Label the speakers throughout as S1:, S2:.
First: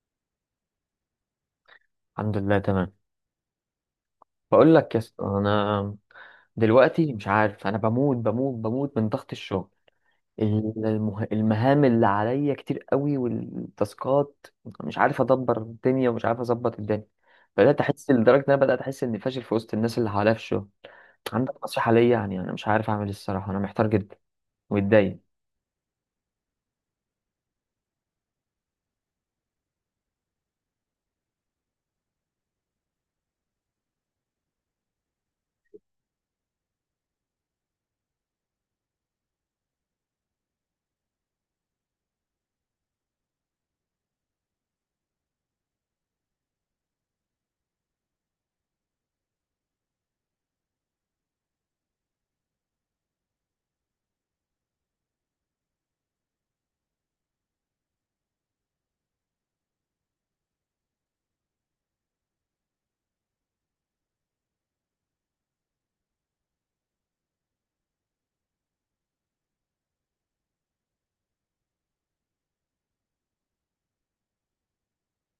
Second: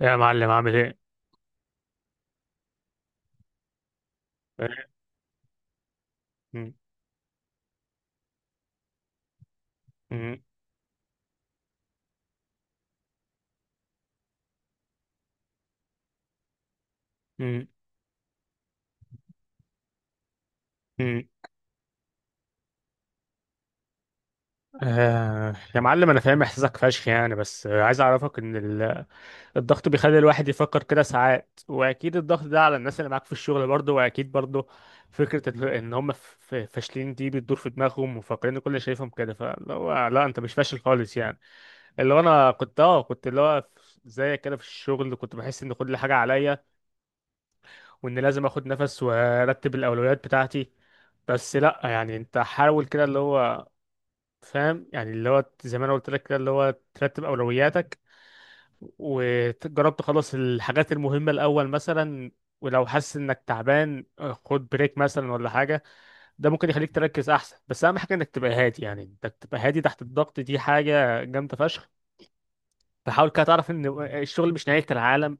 S1: يا معلم، عامل ايه؟
S2: الحمد لله تمام. بقول لك يا اسطى، انا
S1: م-
S2: دلوقتي مش عارف، انا بموت من ضغط الشغل.
S1: م-
S2: المهام اللي عليا كتير قوي والتاسكات. مش عارف ادبر الدنيا ومش عارف اظبط الدنيا.
S1: م-
S2: بدات احس، لدرجه ان انا بدات احس اني فاشل في وسط الناس اللي حواليا في الشغل.
S1: م.
S2: عندك نصيحه ليا؟ يعني انا مش عارف اعمل إيه الصراحه، انا محتار جدا ومتضايق.
S1: آه يا معلم، انا فاهم احساسك فشخ يعني بس عايز اعرفك ان الضغط بيخلي الواحد يفكر كده ساعات، واكيد الضغط ده على الناس اللي معاك في الشغل برضه، واكيد برضه فكرة ان هم فاشلين دي بتدور في دماغهم وفاكرين إن كل اللي شايفهم كده، فاللي هو لا، انت مش فاشل خالص يعني. اللي هو انا كنت كنت اللي هو زيك كده في الشغل، كنت بحس ان كل حاجة عليا وان لازم اخد نفس وارتب الاولويات بتاعتي. بس لا يعني، انت حاول كده اللي هو فاهم يعني اللي هو زي ما انا قلت لك كده، اللي هو ترتب اولوياتك وجرب تخلص الحاجات المهمة الاول مثلا. ولو حاسس انك تعبان، خد بريك مثلا ولا حاجة. ده ممكن يخليك تركز احسن، بس اهم حاجة انك تبقى هادي، يعني انك تبقى هادي تحت الضغط دي حاجة جامدة فشخ. فحاول كده تعرف ان الشغل مش نهاية العالم،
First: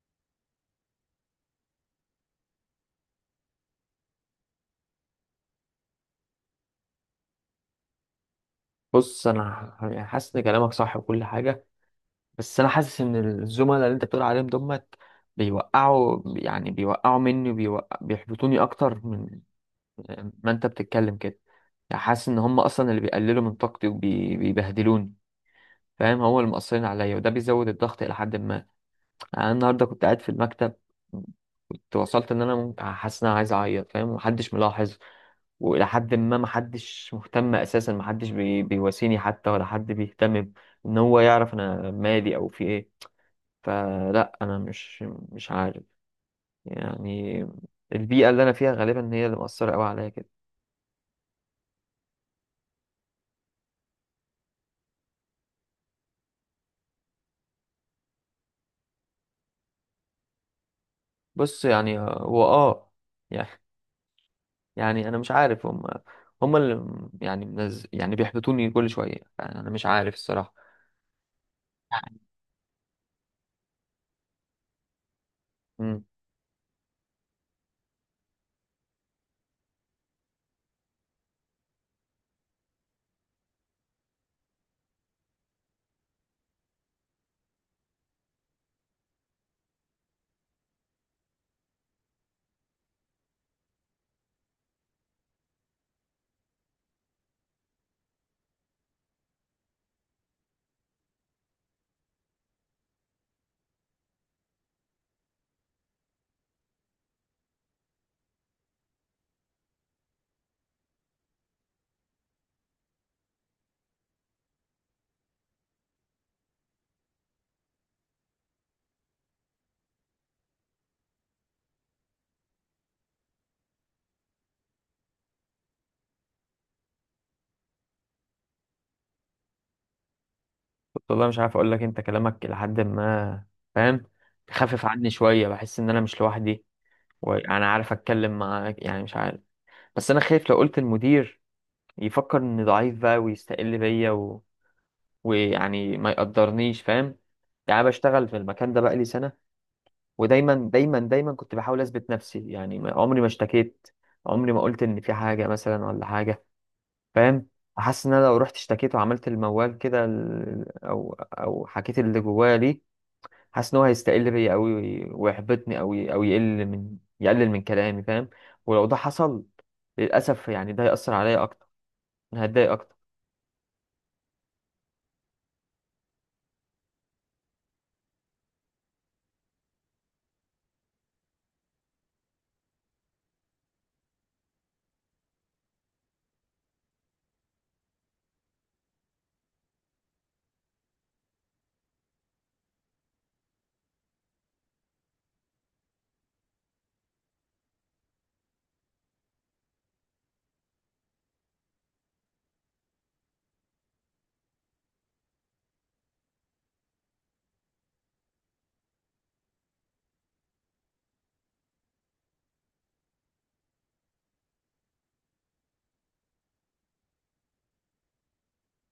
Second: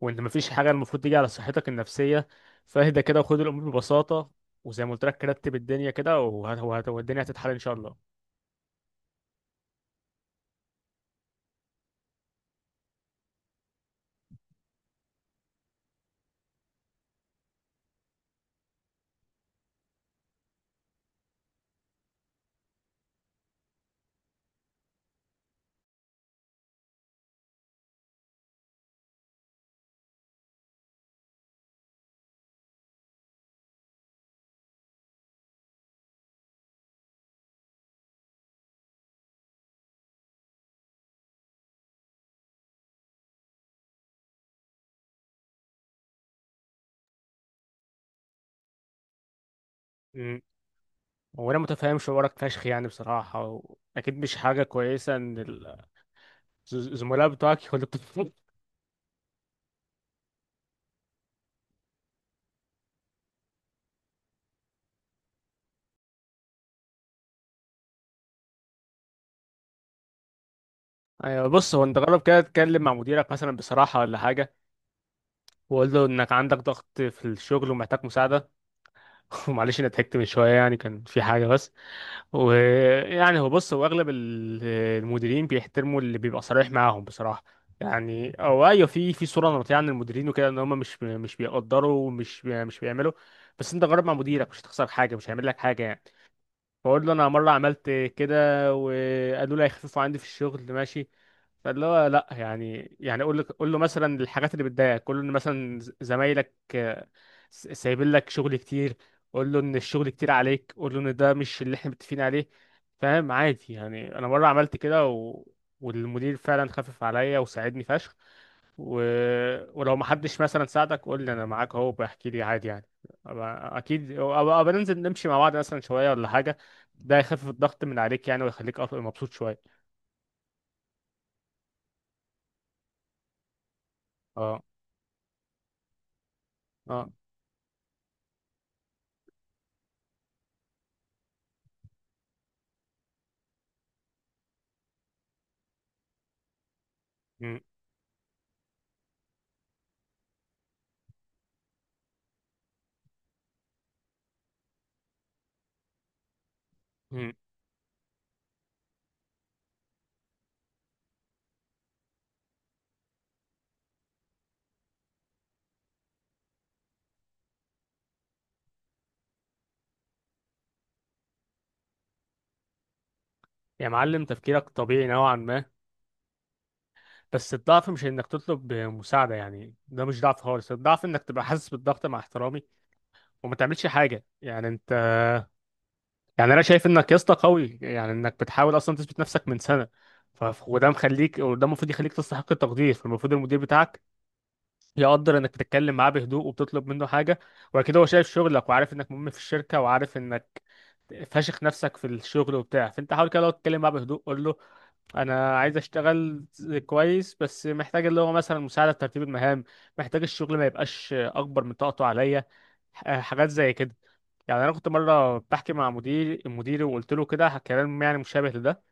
S1: وان مفيش حاجه المفروض تيجي على صحتك النفسيه. فاهدى كده وخد الامور ببساطه. وزي ما قلت لك، رتب الدنيا كده والدنيا هتتحل ان شاء الله.
S2: بص، يعني حاسس ان كلامك صح وكل حاجه، بس انا حاسس ان الزملاء اللي انت بتقول عليهم دمت بيوقعوا، يعني بيوقعوا مني وبيوقع بيحبطوني اكتر من ما انت بتتكلم كده. يعني حاسس ان هم اصلا اللي بيقللوا من طاقتي وبيبهدلوني، فاهم؟ هو اللي مقصرين عليا، وده بيزود الضغط الى حد ما. يعني انا النهارده كنت قاعد في المكتب، كنت وصلت ان انا ممكن، حاسس ان انا عايز اعيط فاهم، ومحدش ملاحظ والى حد ما محدش مهتم اساسا. محدش بيواسيني حتى ولا حد بيهتم ان هو يعرف انا مالي او في ايه. فلا، انا مش عارف. يعني البيئه اللي انا فيها غالبا هي اللي مأثره قوي عليا كده.
S1: امم، وانا متفاهم شعورك فشخ يعني بصراحه اكيد مش حاجه كويسه ان الزملاء بتوعك يقولوا
S2: بص يعني، هو يعني انا مش عارف، هم يعني يعني بيحبطوني كل شويه. يعني انا مش عارف الصراحه.
S1: ايوه، بص، هو انت جرب كده تتكلم مع مديرك مثلا بصراحه ولا حاجه، وقول له
S2: امم
S1: انك عندك ضغط في الشغل ومحتاج مساعده. ومعلش انا ضحكت من شويه، يعني كان في حاجه بس. ويعني هو بص، هو اغلب المديرين بيحترموا اللي بيبقى صريح معاهم بصراحه. يعني او ايوه، في صوره نمطيه عن المديرين وكده ان هم مش بيقدروا مش بيعملوا. بس انت جرب مع مديرك، مش هتخسر حاجه، مش هيعمل لك حاجه يعني. بقول له، انا مره عملت كده وقالوا لي هيخففوا عندي في الشغل، ماشي. فاللي هو لا يعني يعني قول له مثلا الحاجات اللي بتضايقك. قول له ان مثلا زمايلك سايبين لك شغل كتير. قول له ان الشغل كتير عليك، قول له ان ده مش اللي احنا متفقين عليه فاهم. عادي، يعني انا مره عملت كده والمدير فعلا خفف عليا وساعدني فشخ. و... ولو ما حدش مثلا ساعدك، قول لي، انا معاك اهو، بحكي لي عادي يعني. أبقى- اكيد أبقى ننزل نمشي مع بعض مثلا شويه ولا حاجه. ده يخفف الضغط من عليك يعني، ويخليك مبسوط شويه.
S2: والله مش عارف اقول لك، انت كلامك لحد ما، فاهم،
S1: اه.
S2: خفف عني شويه. بحس ان انا مش لوحدي
S1: اه.
S2: وانا عارف اتكلم معاك، يعني مش عارف. بس انا خايف لو قلت المدير يفكر اني ضعيف بقى ويستقل بيا، ويعني ما يقدرنيش، فاهم؟
S1: م-
S2: يعني أنا بشتغل في المكان ده بقالي سنة، ودايما دايما دايما كنت بحاول أثبت نفسي. عمري ما اشتكيت، عمري ما قلت إن في حاجة مثلا ولا حاجة،
S1: م.
S2: فاهم. حاسس إن أنا لو رحت اشتكيت وعملت الموال كده، أو حكيت اللي جوايا ليه، حاسس إن هو هيستقل بيا أوي، ويحبطني أوي، أو يقلل من كلامي، فاهم. ولو ده حصل للأسف، يعني ده هيأثر عليا أكتر، أنا هتضايق أكتر.
S1: يا معلم، تفكيرك طبيعي نوعا ما. بس الضعف مش انك تطلب مساعده، يعني ده مش ضعف خالص. الضعف انك تبقى حاسس بالضغط مع احترامي وما تعملش حاجه يعني انت. يعني انا شايف انك يا اسطى قوي، يعني انك بتحاول اصلا تثبت نفسك من سنه. وده مخليك، وده المفروض يخليك تستحق التقدير. فالمفروض المدير بتاعك يقدر انك تتكلم معاه بهدوء وبتطلب منه حاجه. واكيد هو شايف شغلك وعارف انك مهم في الشركه، وعارف انك فاشخ نفسك في الشغل وبتاع. فانت حاول كده، لو تتكلم معاه بهدوء قول له انا عايز اشتغل كويس، بس محتاج اللي هو مثلا مساعده في ترتيب المهام. محتاج الشغل ما يبقاش اكبر من طاقته عليا. حاجات زي كده. يعني انا كنت مره بحكي مع مدير مديري وقلت له كده كلام يعني مشابه لده،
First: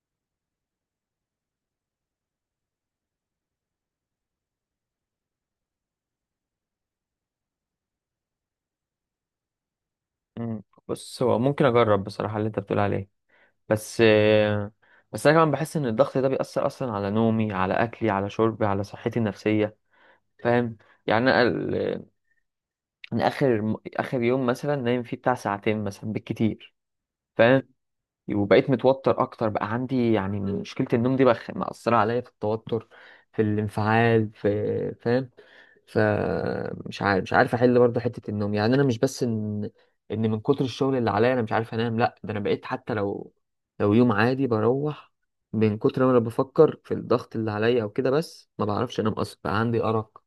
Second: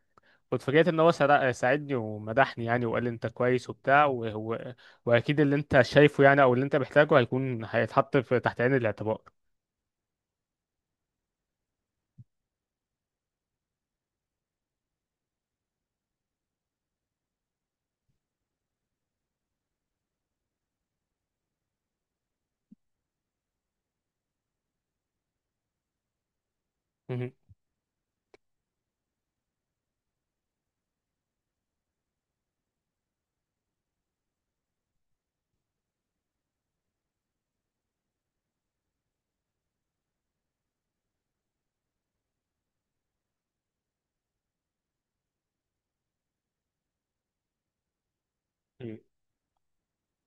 S1: واتفاجئت ان هو ساعدني ومدحني يعني، وقال لي انت كويس وبتاع. وهو واكيد اللي انت شايفه يعني، او اللي انت محتاجه هيكون هيتحط في تحت عين الاعتبار.
S2: مم. بص، هو ممكن أجرب بصراحة اللي أنت بتقول عليه، بس بس انا كمان بحس ان الضغط ده بيأثر اصلا على نومي، على اكلي، على شربي، على صحتي النفسيه، فاهم. يعني انا ال- أنا اخر يوم مثلا نايم فيه بتاع ساعتين مثلا بالكتير،
S1: مهم.
S2: فاهم. وبقيت متوتر اكتر. بقى عندي يعني مشكله النوم دي، بقى مأثره عليا في التوتر في الانفعال في، فاهم. فمش عارف مش عارف احل برضه حته النوم. يعني انا مش بس ان من كتر الشغل اللي عليا انا مش عارف انام، لا ده انا بقيت حتى لو لو يوم عادي بروح، من كتر ما انا بفكر في الضغط اللي عليا او كده بس، ما
S1: مم.
S2: بعرفش انام اصلا. بقى عندي ارق.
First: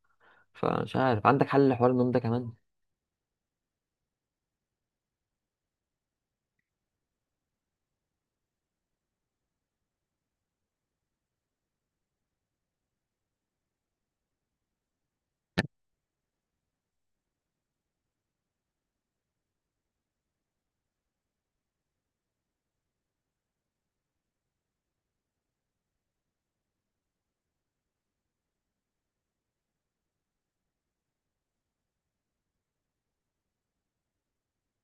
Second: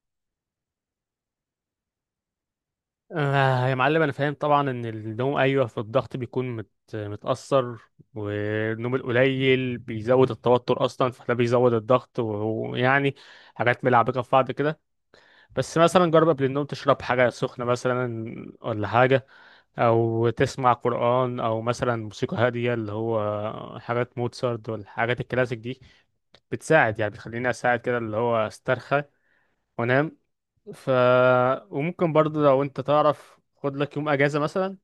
S2: فمش عارف، عندك حل لحوار النوم ده كمان؟
S1: آه يا معلم، انا فاهم طبعا ان النوم، ايوه، في الضغط بيكون متاثر. والنوم القليل بيزود التوتر اصلا، فده بيزود الضغط ويعني حاجات ملعبكه في بعض كده. بس مثلا جرب قبل النوم تشرب حاجة سخنة مثلا ولا حاجة، أو تسمع قرآن أو مثلا موسيقى هادية، اللي هو حاجات موتسارت والحاجات الكلاسيك دي بتساعد يعني، بتخليني أساعد كده اللي هو أسترخى وأنام. ف، وممكن برضه لو أنت تعرف خد لك يوم أجازة مثلا،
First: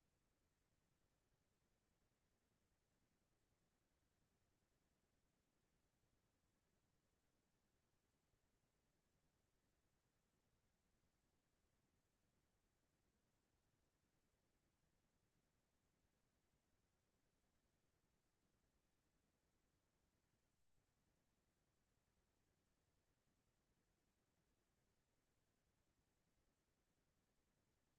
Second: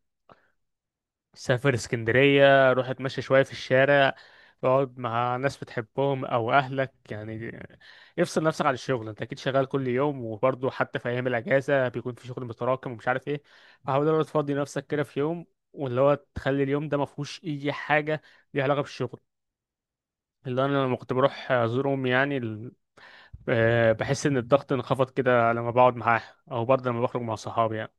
S1: سافر اسكندرية، روح اتمشى شوية في الشارع، اقعد مع ناس بتحبهم او اهلك يعني، افصل نفسك عن الشغل. انت اكيد شغال كل يوم، وبرضه حتى في ايام الاجازة بيكون في شغل متراكم ومش عارف ايه. فحاول إن هو تفضي نفسك كده في يوم، واللي هو تخلي اليوم ده ما فيهوش اي حاجة ليها علاقة بالشغل. اللي انا لما كنت بروح ازور امي، يعني بحس ان الضغط انخفض كده لما بقعد معاها، او برضه لما بخرج مع صحابي يعني.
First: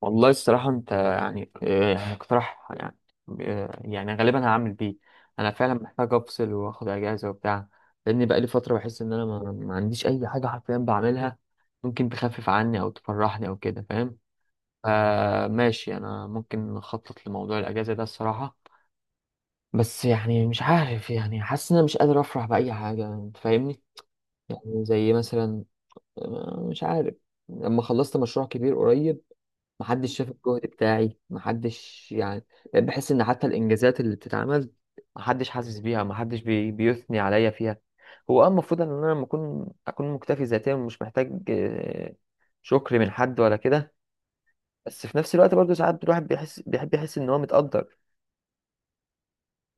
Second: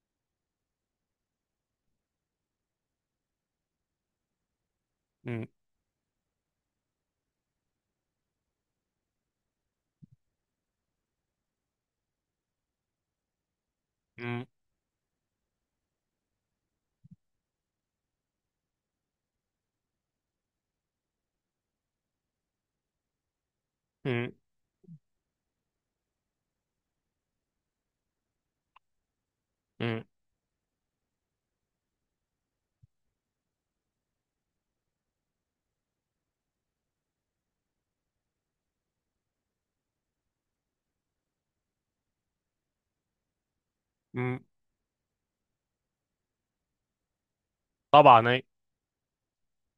S2: والله الصراحة أنت يعني يعني اقتراح يعني يعني غالبا هعمل بيه.
S1: م-
S2: أنا فعلا محتاج أفصل وآخد أجازة وبتاع، لأن بقالي فترة بحس إن أنا ما عنديش أي حاجة حرفيا بعملها ممكن تخفف عني أو تفرحني أو كده، فاهم.
S1: م-
S2: فماشي، أنا ممكن أخطط لموضوع الأجازة ده الصراحة. بس يعني مش عارف، يعني حاسس إن أنا مش قادر أفرح بأي حاجة، أنت فاهمني؟
S1: م-
S2: يعني زي مثلا، مش عارف، لما خلصت مشروع كبير قريب
S1: م-
S2: محدش شاف الجهد بتاعي، محدش يعني. بقيت بحس ان حتى الانجازات اللي بتتعمل محدش حاسس بيها، محدش بيثني عليا فيها. هو اه المفروض ان انا لما اكون مكتفي ذاتيا ومش محتاج شكر من حد ولا كده،
S1: م.
S2: بس في نفس الوقت برضه ساعات الواحد بيحب يحس ان هو متقدر.
S1: طبعا.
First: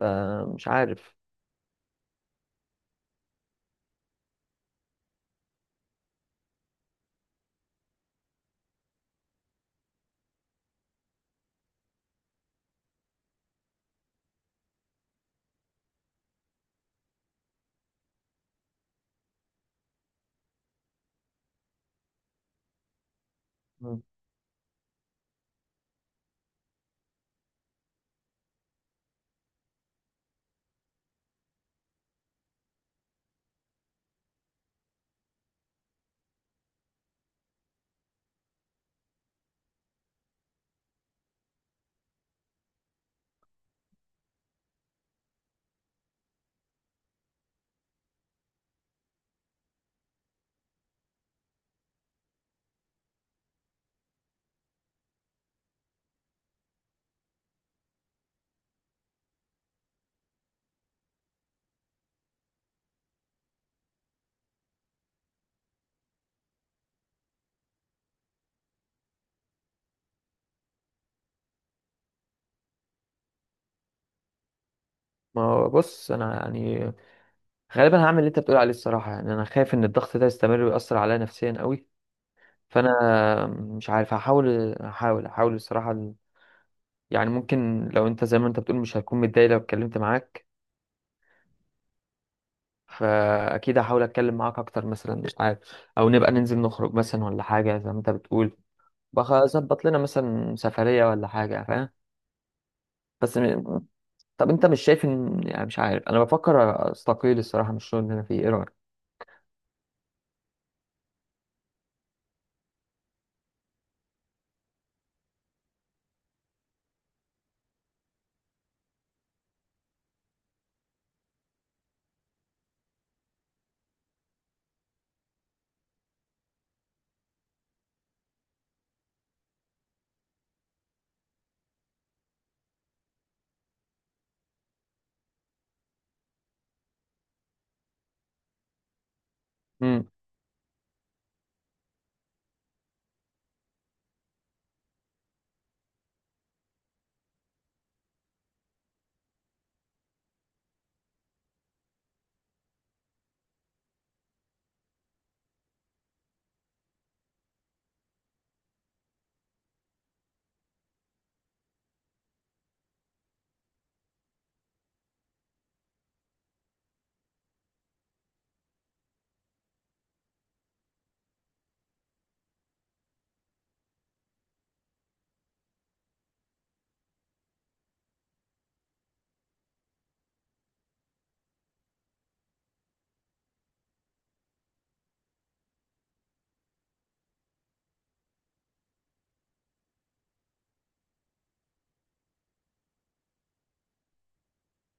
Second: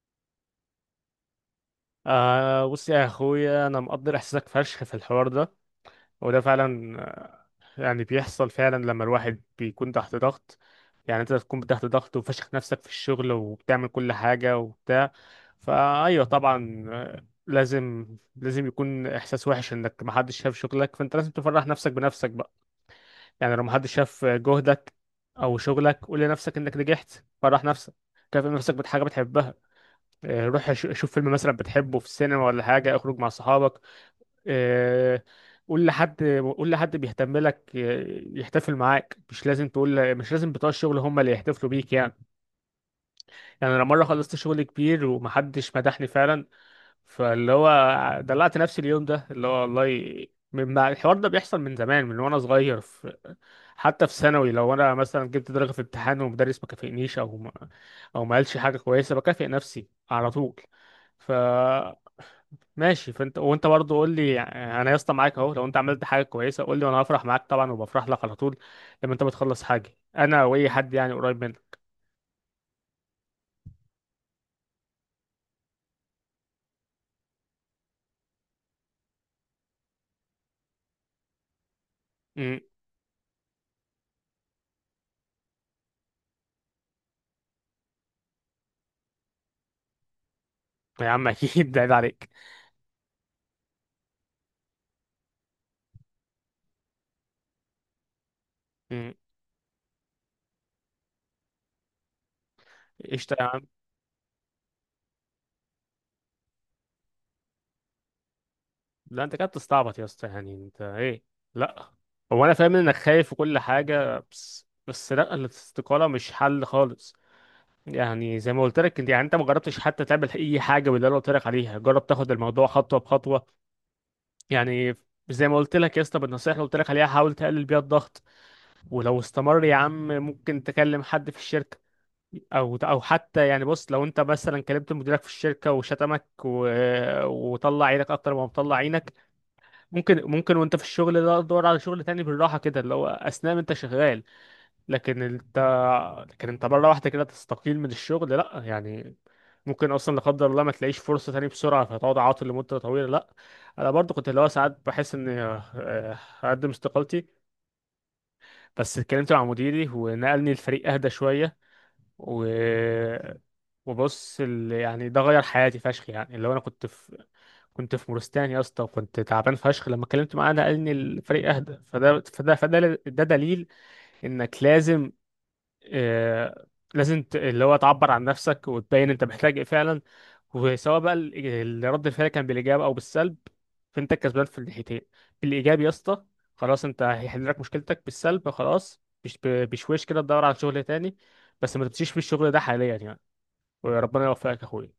S2: فمش عارف.
S1: آه، بص يا اخويا، انا مقدر احساسك فشخ في الحوار ده. وده فعلا يعني بيحصل فعلا لما الواحد بيكون تحت ضغط. يعني انت تكون تحت ضغط وفشخ نفسك في الشغل وبتعمل كل حاجة وبتاع. فايوه طبعا لازم يكون احساس وحش انك محدش شاف شغلك. فانت لازم تفرح نفسك بنفسك بقى. يعني لو محدش
S2: مم.
S1: شاف جهدك او شغلك، قول لنفسك انك نجحت، فرح نفسك، كافئ نفسك بحاجة بتحبها. روح شوف فيلم مثلا بتحبه في السينما ولا حاجة، اخرج مع صحابك. آه، قول لحد قول لحد بيهتم لك يحتفل معاك. مش لازم تقول، مش لازم بتوع الشغل هم اللي يحتفلوا بيك يعني. يعني انا مره خلصت شغل كبير ومحدش مدحني فعلا، فاللي هو دلعت نفسي اليوم ده اللي هو والله. من ما- الحوار ده بيحصل من زمان، من وانا صغير في، حتى في ثانوي، لو انا مثلا جبت درجه في امتحان ومدرس ما كافئنيش او ما قالش حاجه كويسه، بكافئ نفسي على طول ماشي. فانت وانت برضه قول لي، يعني انا يا اسطى معاك اهو، لو انت عملت حاجه كويسه قول لي وانا هفرح معاك طبعا، وبفرح لك على طول لما انت بتخلص حاجه، انا واي حد يعني قريب منك.
S2: ما هو بص، انا يعني غالبا هعمل اللي انت بتقول عليه الصراحه. يعني انا خايف ان الضغط ده يستمر ويأثر عليا نفسيا قوي.
S1: امم.
S2: فانا مش عارف، هحاول الصراحه يعني ممكن لو انت زي ما انت بتقول، مش هتكون متضايق لو اتكلمت معاك؟
S1: يا عم اكيد ده عيب عليك.
S2: فاكيد هحاول اتكلم معاك اكتر مثلا، مش عارف، او نبقى ننزل نخرج مثلا ولا حاجه زي ما انت بتقول.
S1: امم.
S2: بظبط لنا مثلا سفريه ولا حاجه، فاهم.
S1: قشطه
S2: بس
S1: يا عم.
S2: م... طب انت مش شايف ان، يعني مش عارف، انا بفكر استقيل الصراحه من الشغل اللي انا فيه، ايه رايك؟
S1: لا، انت كده بتستعبط يا اسطى، يعني انت ايه؟ لا. هو انا فاهم انك خايف وكل حاجه، بس لا، الاستقاله مش حل خالص. يعني زي ما قلت لك، انت يعني انت ما جربتش حتى تعمل اي حاجه باللي انا قلت لك عليها. جرب تاخد الموضوع خطوه بخطوه يعني. زي ما قلت لك يا اسطى، بالنصيحه اللي قلت لك عليها، حاول تقلل بيها الضغط. ولو استمر يا عم، ممكن تكلم حد في الشركه او حتى. يعني بص، لو انت مثلا كلمت مديرك في الشركه وشتمك وطلع عينك اكتر ما مطلع عينك،
S2: إمم.
S1: ممكن، ممكن وانت في الشغل ده تدور على شغل تاني بالراحه كده، اللي هو اثناء ما انت شغال. لكن انت، مره واحده كده تستقيل من الشغل، لا يعني. ممكن اصلا لا قدر الله ما تلاقيش فرصه تاني بسرعه، فتقعد عاطل لمده طويله، لا. انا برضو كنت اللي هو ساعات بحس اني هقدم استقالتي. بس اتكلمت مع مديري ونقلني الفريق اهدى شويه. و، وبص يعني ده غير حياتي فشخ، يعني اللي هو انا كنت في، كنت في مورستان يا اسطى وكنت تعبان فشخ. لما اتكلمت معاه نقلني الفريق اهدى، فده ده دليل انك لازم آه، لازم اللي هو تعبر عن نفسك وتبين انت محتاج ايه فعلا. وسواء بقى رد الفعل كان بالايجاب او بالسلب، فانت الكسبان في الناحيتين. بالايجاب يا اسطى، خلاص انت هيحل لك مشكلتك. بالسلب، خلاص، بشويش كده تدور على شغل تاني، بس ما تمشيش في الشغل ده حاليا يعني. وربنا يوفقك يا اخويا.